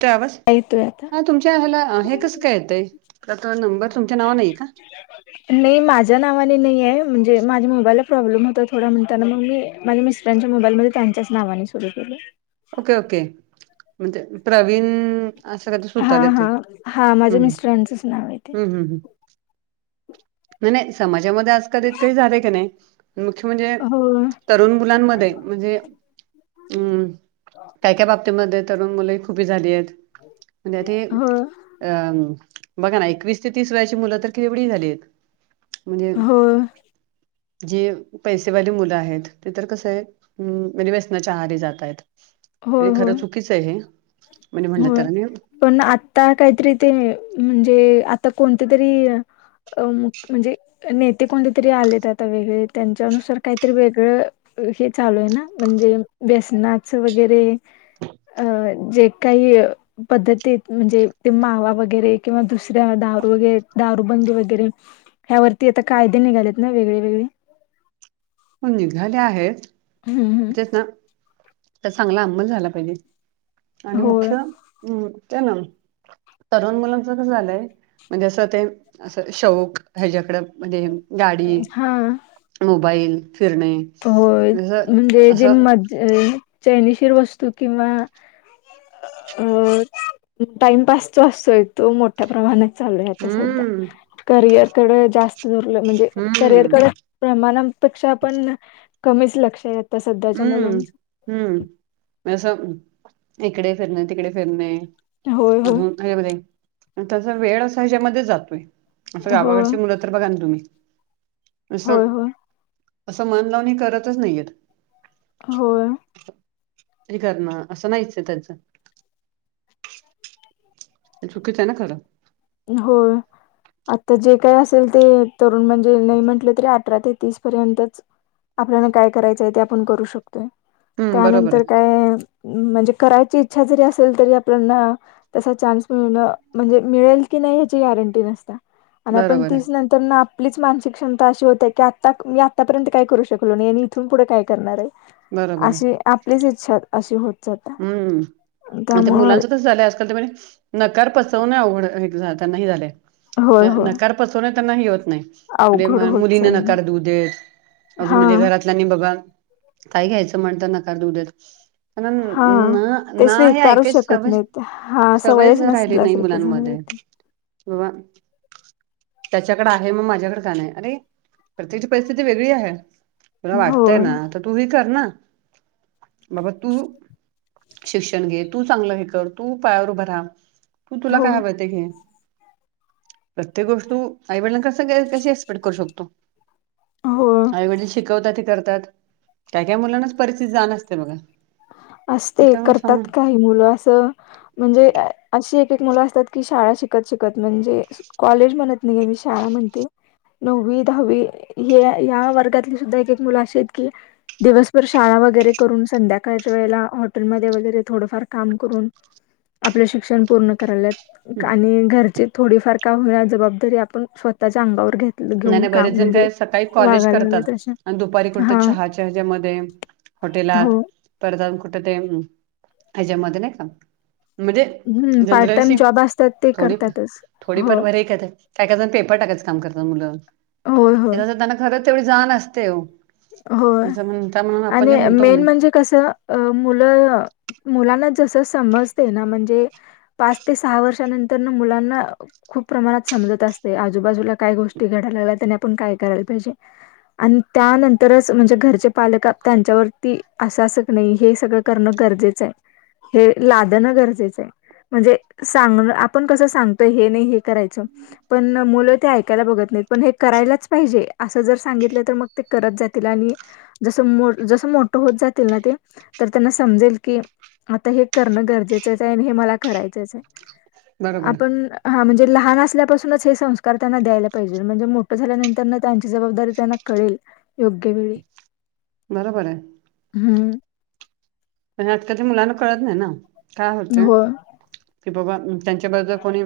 Travels. येतोय आता हा तुमच्या ह्याला हे कसं काय येतय? त नंबर तुमच्या नावन नाही का? नाही माझ्या नावाने नाही आहे. म्हणजे माझ्या मोबाईलला प्रॉब्लेम होत थोडा. म्हणताना मग मी माझ्या मिस त्यांच्या मोबाईलमध्ये त्यांच्याच नावाने सुरू केलंय. ओके ओके म ते प्रवीण असं कायतर हा सुतार येते. हा हा माझ्या हम्म मिस्टरांचंच नाव आहे ते हम्म हम्म हम्म. नाही -नाही. समाजामध्ये आजकाल इतकरी झाले का नाही. मुख्य म्हणजे हो तरुण मुलांमध्ये म्हणजे हम्म काय -काय बाबतीमध्ये तरुण मुले खूपी झाली आहेत. म त्या ती हो अम बघा ना एकवीस ते तीस वयाची मुलं तर केवढी झाली आहेत. म्हणजे हो जी पैसेवाली मुलं आहेत ते तर कसं आहे म्हणजे व्यसनाच्या आहारी जात आहेत. हो म्हे हो खरं चुकीच आहे म्हणे म्हणलं होय तर. पण आता काहीतरी ते म्हणजे आता कोणते तरी अ म्हणजे नेते कोणते तरी आलेत आता वेगळे त्यांच्यानुसार काहीतरी वेगळं हे चालू आहे ना म्हणजे व्यसनाच वगैरे अ जे काही पद्धतीत म्हणजे ते मावा वगैरे किंवा दुसऱ्या दारू वगैरे दारूबंदी वगैरे. ह्या वरती आता कायदे निघालेत ना वेगळे-वेगळे. पण निघाले आहेत. हम्म. चांगला अंमल झाला पाहिजे, आणि होय मुख्य हम्म त्या ना तरुण मुलांचं कस झालंय म्हणजे असं ते असं शौक ह्याच्याकडे म्हणजे गाडी, हा - मोबाईल, फिरणे. होय जस म्हणजे जे असं मज चायनीशीर वस्तू किंवा अ टाइमपास तो असतोय तो मोठ्या प्रमाणात चालय आता सध्या, हम्म करियरकडे जास्त दुर्ल म्हणजे करिअर हम्म करून प्रमाणापेक्षा पण कमीच लक्ष येत. हम्म हम्म, असं इकडे फिरणे तिकडे फिरणे. होय होय अजून हे मध्ये, मग तस वेळ असा ज्यामध्ये जातोय अस होय गावाकडची मुलं तर बघा ना तुम्ही अस होय, होय, अस मन लावणी करतच नाही येत. होय. हे करणं असं नाहीच त्याचं. चुकीच आहे ना खरं. होय. आता जे काय असेल ते तरुण म्हणजे नाही म्हंटलं तरी अठरा ते तीस पर्यंतच आपल्याला काय करायचंय ते आपण करू शकतोय हम्म बरोबर त्यानंतर आहे काय म्हणजे करायची इच्छा जरी असेल तरी आपल्याना तसा चान्स मिळण म्हणजे मिळेल कि नाही याची गॅरंटी नसता मी आपण बरोबर आहे तीस नंतर तर ना आपलीच मानसिक क्षमता अशी होते आहे की आता मी आतापर्यंत काय करू शकलो नाही आणि इथून पुढे काय करणार आहे. बरोबर आहे अशी आपलीच इच्छा अशी होत जातात. हम्म, ते मुलांचं कस झालंय आजकाल ते म्हणे नकार पचवणे अवघड त्यांना हे झाले होय, होय नकार पचवण त्यांना हे होत नाही. आणि अवघड म होत मुलीने चाललंय. नकार दु देत अजून म्हणजे हां. घरात आणि बघा काय घ्यायचं म्हणत नकार देऊ देत. हां, न, ते ना हे स्वीकारूच ऐकायच शकत सवय, नाहीत. हां, सवयच राहिले नाही नसल्यासारखं झालंय मुलांमध्ये. ते. बाबा त्याच्याकडे आहे मग माझ्याकडे का नाही अरे प्रत्येकची परिस्थिती वेगळी आहे. तुला हो, वाटतंय ना तर तू हे कर ना, बाबा तू शिक्षण घे तू चांगलं हे कर तू पायावर उभं राहा तू तुला हो, काय हवं ते घे. प्रत्येक गोष्ट तू आई-वडिलां कस कशी एक्सपेक्ट करू शकतो. हो, आईवडील शिकवतात ते करतात काय-काय मुलांनाच परिस्थिती जाण असते बघ. असते करतात काही मुलं असं. म्हणजे अशी एक-एक मुलं असतात की शाळा शिकत शिकत म्हणजे कॉलेज म्हणत नाही मी शाळा म्हणते. नववी दहावी हे या वर्गातली सुद्धा एक एक मुलं अशी आहेत की, दिवसभर शाळा वगैरे करून, संध्याकाळ च्या वेळेला हॉटेलमध्ये वगैरे थोडंफार काम करून, आपलं शिक्षण पूर्ण करायल्यात. आणि घरची थोडीफार का होणार जबाबदारी आपण स्वतःच्या अंगावर घेत नाही घेऊन नाही काम बरेच जण, म्हणजे काय सकाळी कॉलेज वागायला करतात. लागलेत अशा आणि दुपारी कुठत हा तरी चहा चहाच्या् याच्यामध्ये हॉटेलात. हो परत अजून कुठ ते. हेच्यामध्ये नाही का? म्हणजे हम्म पार्ट जनरल टाइम अशी जॉब असतात ते थोडी करतातच हो थोडीफार बरे आहे. काय का जण पेपर टाकायचं काम करतात मुलं. होय होय तेच त्यांना खरंच तेवढी जाण असतेय ओ. [unintelligible] होय आपण जे आणि म्हणतो की मेन नाही. म्हणजे कसं मुलं, मुलांना जसं समजते ना म्हणजे. पाच ते सहा वर्षानंतर ना मुलांना. खूप प्रमाणात समजत असते. आजूबाजूला काय गोष्टी घडायला लागल्यात. त्याने आपण काय करायला पाहिजे. आण त्यानं तरच म्हणजे घरचे पालक त्यांच्यावरती अस असं की नाही. हे सगळं करणं गरजेचंय. हे लादणं गरजेचंय. म्हणजे सांगण, आपण कसं सांगतोय हे नाही हे करायच. पण मुलं ते ऐक ऐकायला बघत नाही. पण हे करायलाच पाहिजे. अस जर सांगितलं तर मग ते करत जात तील आणि. जस जस मोठ होत जातील ना ते. तर त्यांना समजेल की आता हे करणं गरजेचचे. अन हे मला करायचचे. बरोबर आपण हा म्हणजे लहान असल्यापासूनच हे संस्कार त्यांना द्यायला पाहिजे. म्हणजे मोठं झाल्यानंतर ना त्यांची जबाबदारी त्यांना कळेल. योग्य वेळी. बरोबर आहे. हम्म. पण आजकालच्या मुलांना कळत नाही ना. काय होते. होय कि बाबा त्यांच्याबद्दल कोणी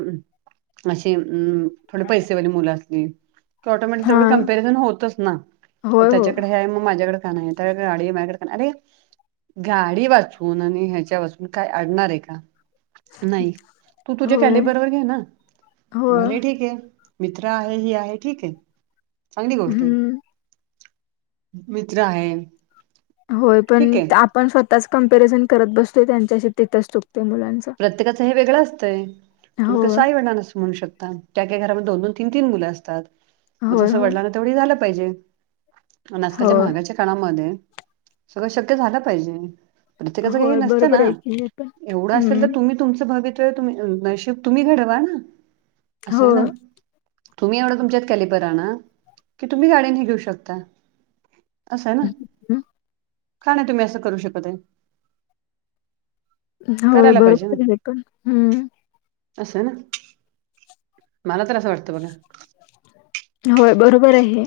अशी अम थोडी पैसेवाली मुलं असली. ऑटोमॅटिक हा तेवढं कंपॅरिझन होतच ना. की होय हो त्याच्याकडे आहे. मग माझ्याकडे का नाही? त्याकडे गाडी आहे मायाकडे का नाही? अरे. गाडी वाचून आणि ह्याच्या वाचून काय अडणारे का? नाही. तू तुझ्या होय कॅलेबर वर घे ना. होय भले ठीके. मित्र आहे, ही आहे ठीके. चांगली गोष्टय. हम्म मित्र आहे. होय ठीक पण आहे. आपण स्वतःच कंमपेरिझन करत बसतोय त्यांच्याशी. तिथंच चुकते मुलांच. प्रत्येकाचं हे वेगळं असतंय. तुम्ही होय कसं आईवडलांना अस म्हणू शकता. काही काही घरामध्ये दोन दोन तीन तीन मुलं असतात. मग होय तसं होय वडलांना तेवढी हे झालं पाहिजे. आणि आजकालच्या होय महागाईच्या काळामध्ये, सगळं शक्य झालं पाहिजे. प्रत्येकाचं हे होय नसतं बरोबर ना. आहे की हे पण एवढं अस हम्म तुम्ही तुमचं भवितव्य तुम्ही नशिब तुम्ही घडवा ना. असंय होय ना. तुम्ही एवढं तुमच्यात कॅलिबर आणा. कि तुम्ही गाड्यान हे घेऊ शकता. असंय ना? हं, का नाही तुम्ही असं करू शकते? हो करायला बरोबर [unintelligible] हे पण हम्म. असंय ना. मला तर असं वाटतं बघा. होय बरोबरे हे.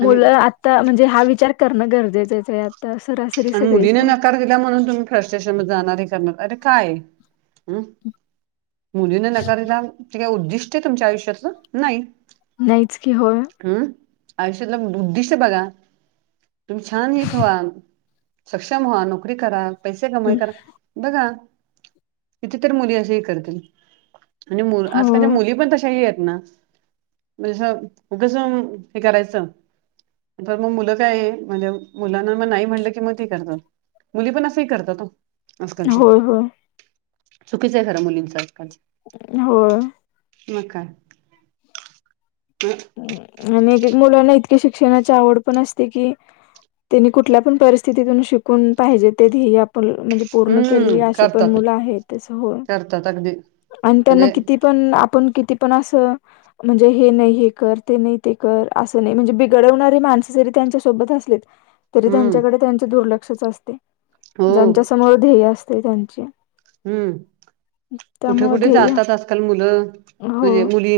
आणि मुलं आ आता म्हणजे हा विचार करणं गरजेचंचे आता सरास. आणि मुलीने नकार दिला म्हणून तुम्ही फ्रस्ट्रेशन मधे जाणार. हे करणार. अरे काय हे? हम्म. मुलीने नकार दिला. ते काय उद्दिष्टय तुमच्या आयुष्यातलं? नाही. नाहीच की. होय. हम्मं आयुष्यांतला उद्दिष्टं बघां तुम्हीं छान हे सक्षंम व्हां नोकरी करां पैसे कमांई करां बघां किती तरी मुली असे हे करतील आणि मुंबई हो आंजकांलच्या मुली पणं तशांही आहेतं नां म्हणजे असं कसं हे करायचं पणं मंग मुलं कायं आहे म्हं मुलांना मं नाहीं म्हटलं की मंग. करतांत मुली पणं असं करतातो आंजकांलच्या. होय होय चुकीचं आहे खरं मुलींचं आंजकांल. हो. मं कायं. आणि मुलांना इतकं यां शिक्षणांची आंवड पणं असते कि. त्यांनी कुठल्यां पणं परिस्थितीतूंन शिकूंन पाहिजे ते. म्हणजे पूर्ण केलेली हम्म अशी पणं करतात मुलं आहेतं हो करतात अगदी आणि त्यांना म्हणजे किती. पणं आपणं किती पणं असं म्हणजे हे नाहीं हे. करं ते नाहीं ते करं असं नाहीं म्हणजे बिघडवणारी माणसं जरी त्यांच्या सोबतं असलेत तरी हम्म त्यांच्याकडे त्यांचे दुर्लक्षच असतेय ज्यांच्या समोर ध्येय असतंय त्यांचे हम्मं कुंठे त्यामुळे कुंठे ध्येय जातांत आंजकांल मुलं. हो म्हणजे मुली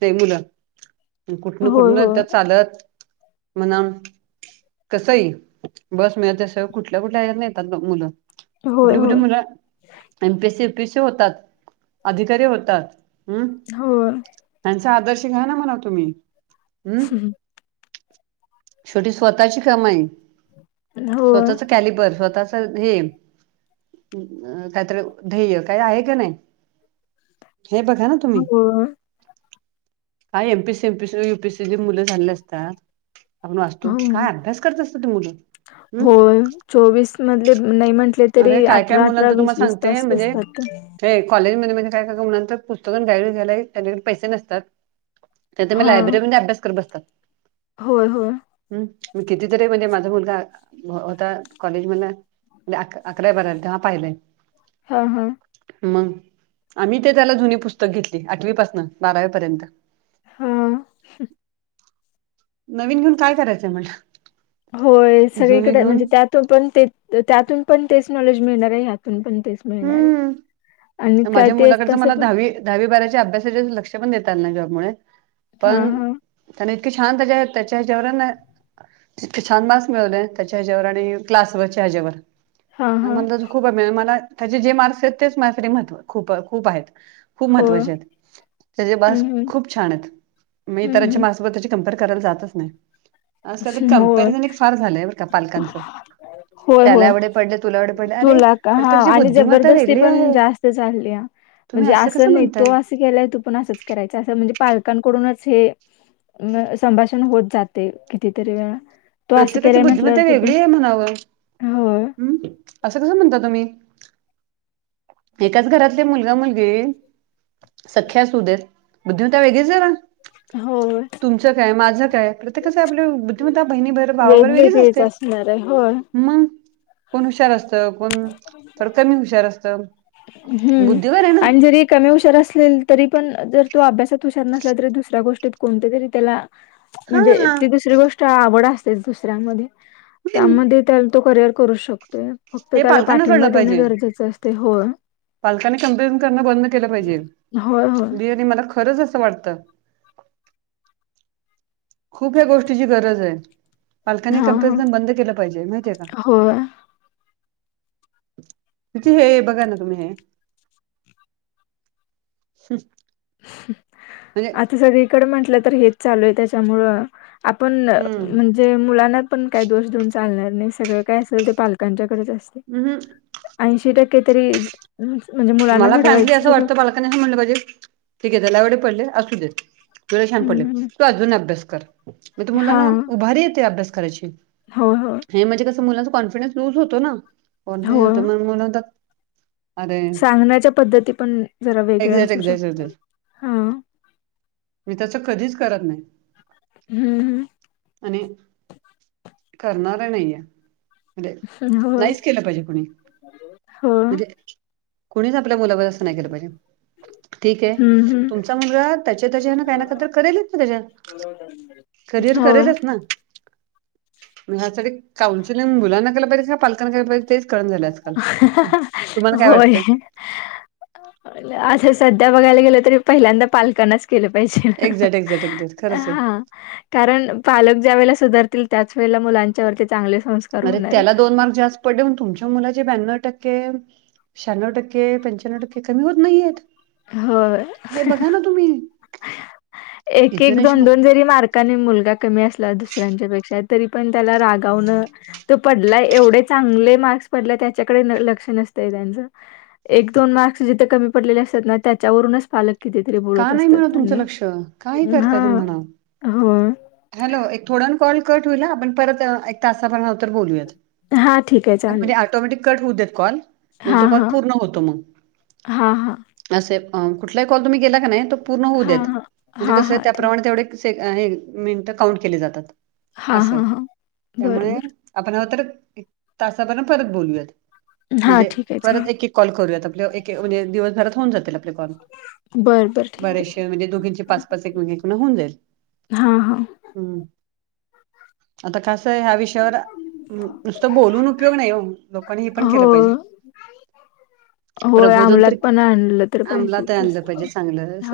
ते मुलं कुठंन होय कुठंन होय त्यां चालतं. म्हणांम कसंही बसं मिळतं सं कुठल्यां कुठल्यां य नाहीेतांत मुलं. होय होय कुंठली कुंठे मुलं. एमपीएसी एपीएसी होतांत अधिकांरी होतांत हम्मं होय त्यांचा आदर्श घ्यां नां म्हणां तुम्हीं हम्मं शेवटी स्वंतःची कामांई होय होय स्वंतःचं. कालीब स्वंतः. असेल ते कांहींतरी ध्येंय कांहीं आहे कां नाहीं हे बघां नां तुम्हीं. कायं एमपीसी एमपीसी युपीएससी मुलं चाले असतांत. आपणं वाचतो होय कायं अभ्यास करतं असतं ते मुलं हम्मं होय चोवीस मधंले नाहीं म्हटले तरी अरे काय काय अठरा अठरा मुलांत वीस तुम्हाला वीस सांगते तासं म्हणजे दिसतांत. हे कॉलेज मध्यें म्हणजे कायं कायं म्हणां तरं पुस्तकं घांय घयलांय त्यांच्याकडे पैसे नसतांत. त्यांच्यामुळे ते लायब्ररीमध्यें अभ्यास करतं बसतांत. होयं होयं. हम्मं मं कितीतरी म्हणजे माझां मुलंगा होतां कॉलेज मलां. अकरा बारा नंतर तेंव्हा पाहिलंय. हां हां. मंग आम्हीं ते त्यांला जुनी पुस्तकं घेतली आठवीपासन बारावीपर्यंत. हम्मं. नवीन घेऊंन कायं करायचंय तुला होयं सगळींकडे म्हणजे त्यांत पणं ते त्यांतून पणं तेचं नॉलेज मिळणारं आहे ह्यांतूनं पणं. ते मिळणांरे हम्म आणि माझ्या कायं तेसं मुलाकडचं तसं मला पणं. दहावी दहावी बाराच्या अभ्यासाचे लंक्ष पणं देतांल नां जॉब मुळे हा पणं. हा त्यां इतके छान त्यांच्या त्यांच्या ह्यांच्यावर. इतके छान मार्क्स मिळवले त्यांच्या ह्यांच्यावर आणि क्लासवरच्यां ह्यांवर. हा हा मलां त्यां खूंप मलां त्यांचे जे मार्क्स आहेतं तेचं माझंसाठी महत्व खूंप खूंप आहेतं. खूंप होय महत्त्वाचे आहेत त्यां बांस हम्म हम्म खूंप छान आहेतं मं हम्म इतरांच्या मां. त्यां कमपेअर करांयला जायचं नाहीं आंजकांल तरं हम्म होय कंपॅरिझन एक फांर झालंय बरं कां पालकांच. होय होय त्याला एवढे पडले तुला एवढे पडले अरे तुला प्रत्येकाची बुद्धिमत्ता वेगळी आहे. ते झालीय तुम्ही म्हणजे असं आस कसं नाही तो म्हणताय आस ती गेल्यावर पण असंच करायचा असं म्हणजे पालकांकडूनच हे म संभाषण होत जातय कितीतरी वेळा. तो असं प्रत्येकाची केलाय म्हटल्यावर बुद्धिमत्ता तू पण वेगळी हाय म्हणावं होय हम् असं कसं म्हणता तुम्ही. एकाच घरातले मुलगा मुलगी सख्या असू देत. बुद्धिमता वेगळीच जरा होय. तुमचं काय माझं काय प्रत्येकचं आपल्या बुद्धिमत्ता बहिणी भर भावाबर वेगळीच वेगवेगळीच असते. असणार आहे होय. मग कोण हुशार असतं कोण थोडं कमी हुशार असत. हम्म आणि जरी कमी हुशार असलेल तरी पण जर तो अभ्यासात हुशार नसला तरी दुसऱ्या गोष्टीत कोणते तरी त्याला म्हणजे हा ती दुसरी गोष्ट आवड असतेच दुसऱ्यांमध्ये हम्म. त्यामध्ये तर तो करिअर करूच शकतोय फक्त हे त्याला पालकांना पाठिंबा कळलं देणं पाहिजे गरजेचं असतय हो. पालकांनी कंप्लेंट करणं बंद केलं होय, होय. पाहिजे मला [unintelligible] खरंच असं वाटतं. खूप ह्या गोष्टीची गरजय पालकांनी कमपेरिझन बंद केलं पाहिजे माहितीय का. हो. किती हे बघा ना तुम्ही हे हम. हम आता सगळीकडे म्हंटलं तर हेच चालू हाय त्याच्यामुळं आपण हम्म म्हण ते मुलांना पण काय दोष देऊन चालणार नाही सगळं काय असेल ते पालकांच्याकडच असत. हम हम. ऐंशी टक्के तरी म्हणजे मुलांना घडवायचं त्यानं ह म्हलं पाहिजे ठीकय तेला एवढे पाढले असुडेत [unintelligible] हं, हं. तू अजून अभ्यास कर मग तु मुलांना हां. उभारी येते अभ्यास करायची. होय हो. हे म्हणजे कसं मुलाचा कॉन्फिडन्स लूज होतो ना [unintelligible] होय. सांगण्याच्या पद्धती पण जरा वेगळ्या एक्झॅक्ट असू एक्झॅक्ट शक एक्झॅक्ट हा. मी त्याच कधीच करत नाय. हम्म हम्. आणि करणार नाहीये. म्हणजे होय, नाहीच केलं पाहिजे कुणी होय. म्हणजे कुणीच आपल्या मुलावर असं नाय केलं पाहिजे. ठीकेय हं, हं. तुमचा मुलगा त्याच्या त्याच्यान काय ना काय तर करेलच ना त्याच्यात. [unintelligible] करिअर होय. करेलच ना. म ह्यासाठी काउन्सलिंग मुलांना केलं पाहिजे का पालकांना केलं पाहिजे तेच कळण झालयं आज. काल तुम्हाला काय वाटतंय? [inaudible] आशा सध्या बघायला गेलं तरी पहिल्यांदा पालकांनाच केलं पाहिजे एक्झॅक्ट एक्झॅक्ट एक्झॅक्ट खरंच आहे. हा. कारण पालक ज्या वेळेला सुधारतील त्याच वेळेला मुलांच्यावरती चांगले संस् अरे त्याला दोन मार्क जास्त पडले तुमच्या मुलाचे ब्यान्णव टक्के शहाण्णव टक्के पंच्याण्व टक्के कमी होत नाहीयेत. होय. हे बघा ना तुम्ही एक, इतर एक दोन, रेश्मा दोन जरी मार काने मुलगा कमी असला दुसऱ्यांच्या पेक्षा तरी पण त्याला रागवणं तो पडला एवढे चांगले मार्क्स पडले त्याच्याकडे लक्ष नसतय त्यांचं एक दोन मार्क्स जिथे कमी पडलेले असतात ना त्याच्यावरूनच पालक कितीतरी बोलत असतात त्यांना छ का हे हा करताय तुम्ही म्हणा. होय हॅलो एक थोड्या वेळानं कॉल कट होईल आपण परत एक तासा भरानंतर बोलूयात हां, ठीक आहे चालेल. म्हणजे ऑटोमॅटिक कट होऊ देत कॉल म्हणजे तो हां, कॉल हां. पूर्ण होतो मग हां, हां. असय कुठलाही कॉल तुम्ही गेला का नाही तो पूर्ण होऊ देत हां, हां. म्हणजे हां, कसंय हां. ठीक. त्याप्रमाणे तेवढे से मिनट काउंट केले जातात हां, असय हां, हां. त्यामुळे बरं, बरं. आपण ह तर तास आपण परत बोलूयात हां, म्हणजे ठीक आहे परत चालेल. एक, एक कॉल करुयात आपल एक म्हणजे दिवसभरात होऊन जातील आपले कॉल बरं, बरं ठीक आहे. बरेचशे जे म्हणजे दोघींचे पाच, पाच एकमेकी होऊन जाईल हा, हा हम्म आता कस आहे ह्या विषयावर हम्म नुसतं बोलून उपयोग नाही हो लोकांनी हे पण हो. केलं पाहिजे होय, प्रबोधन अंमलात तरी पण आणलं तर पाहिजे आमलात ई आणलं पाहिजे तसं. चांगलं अस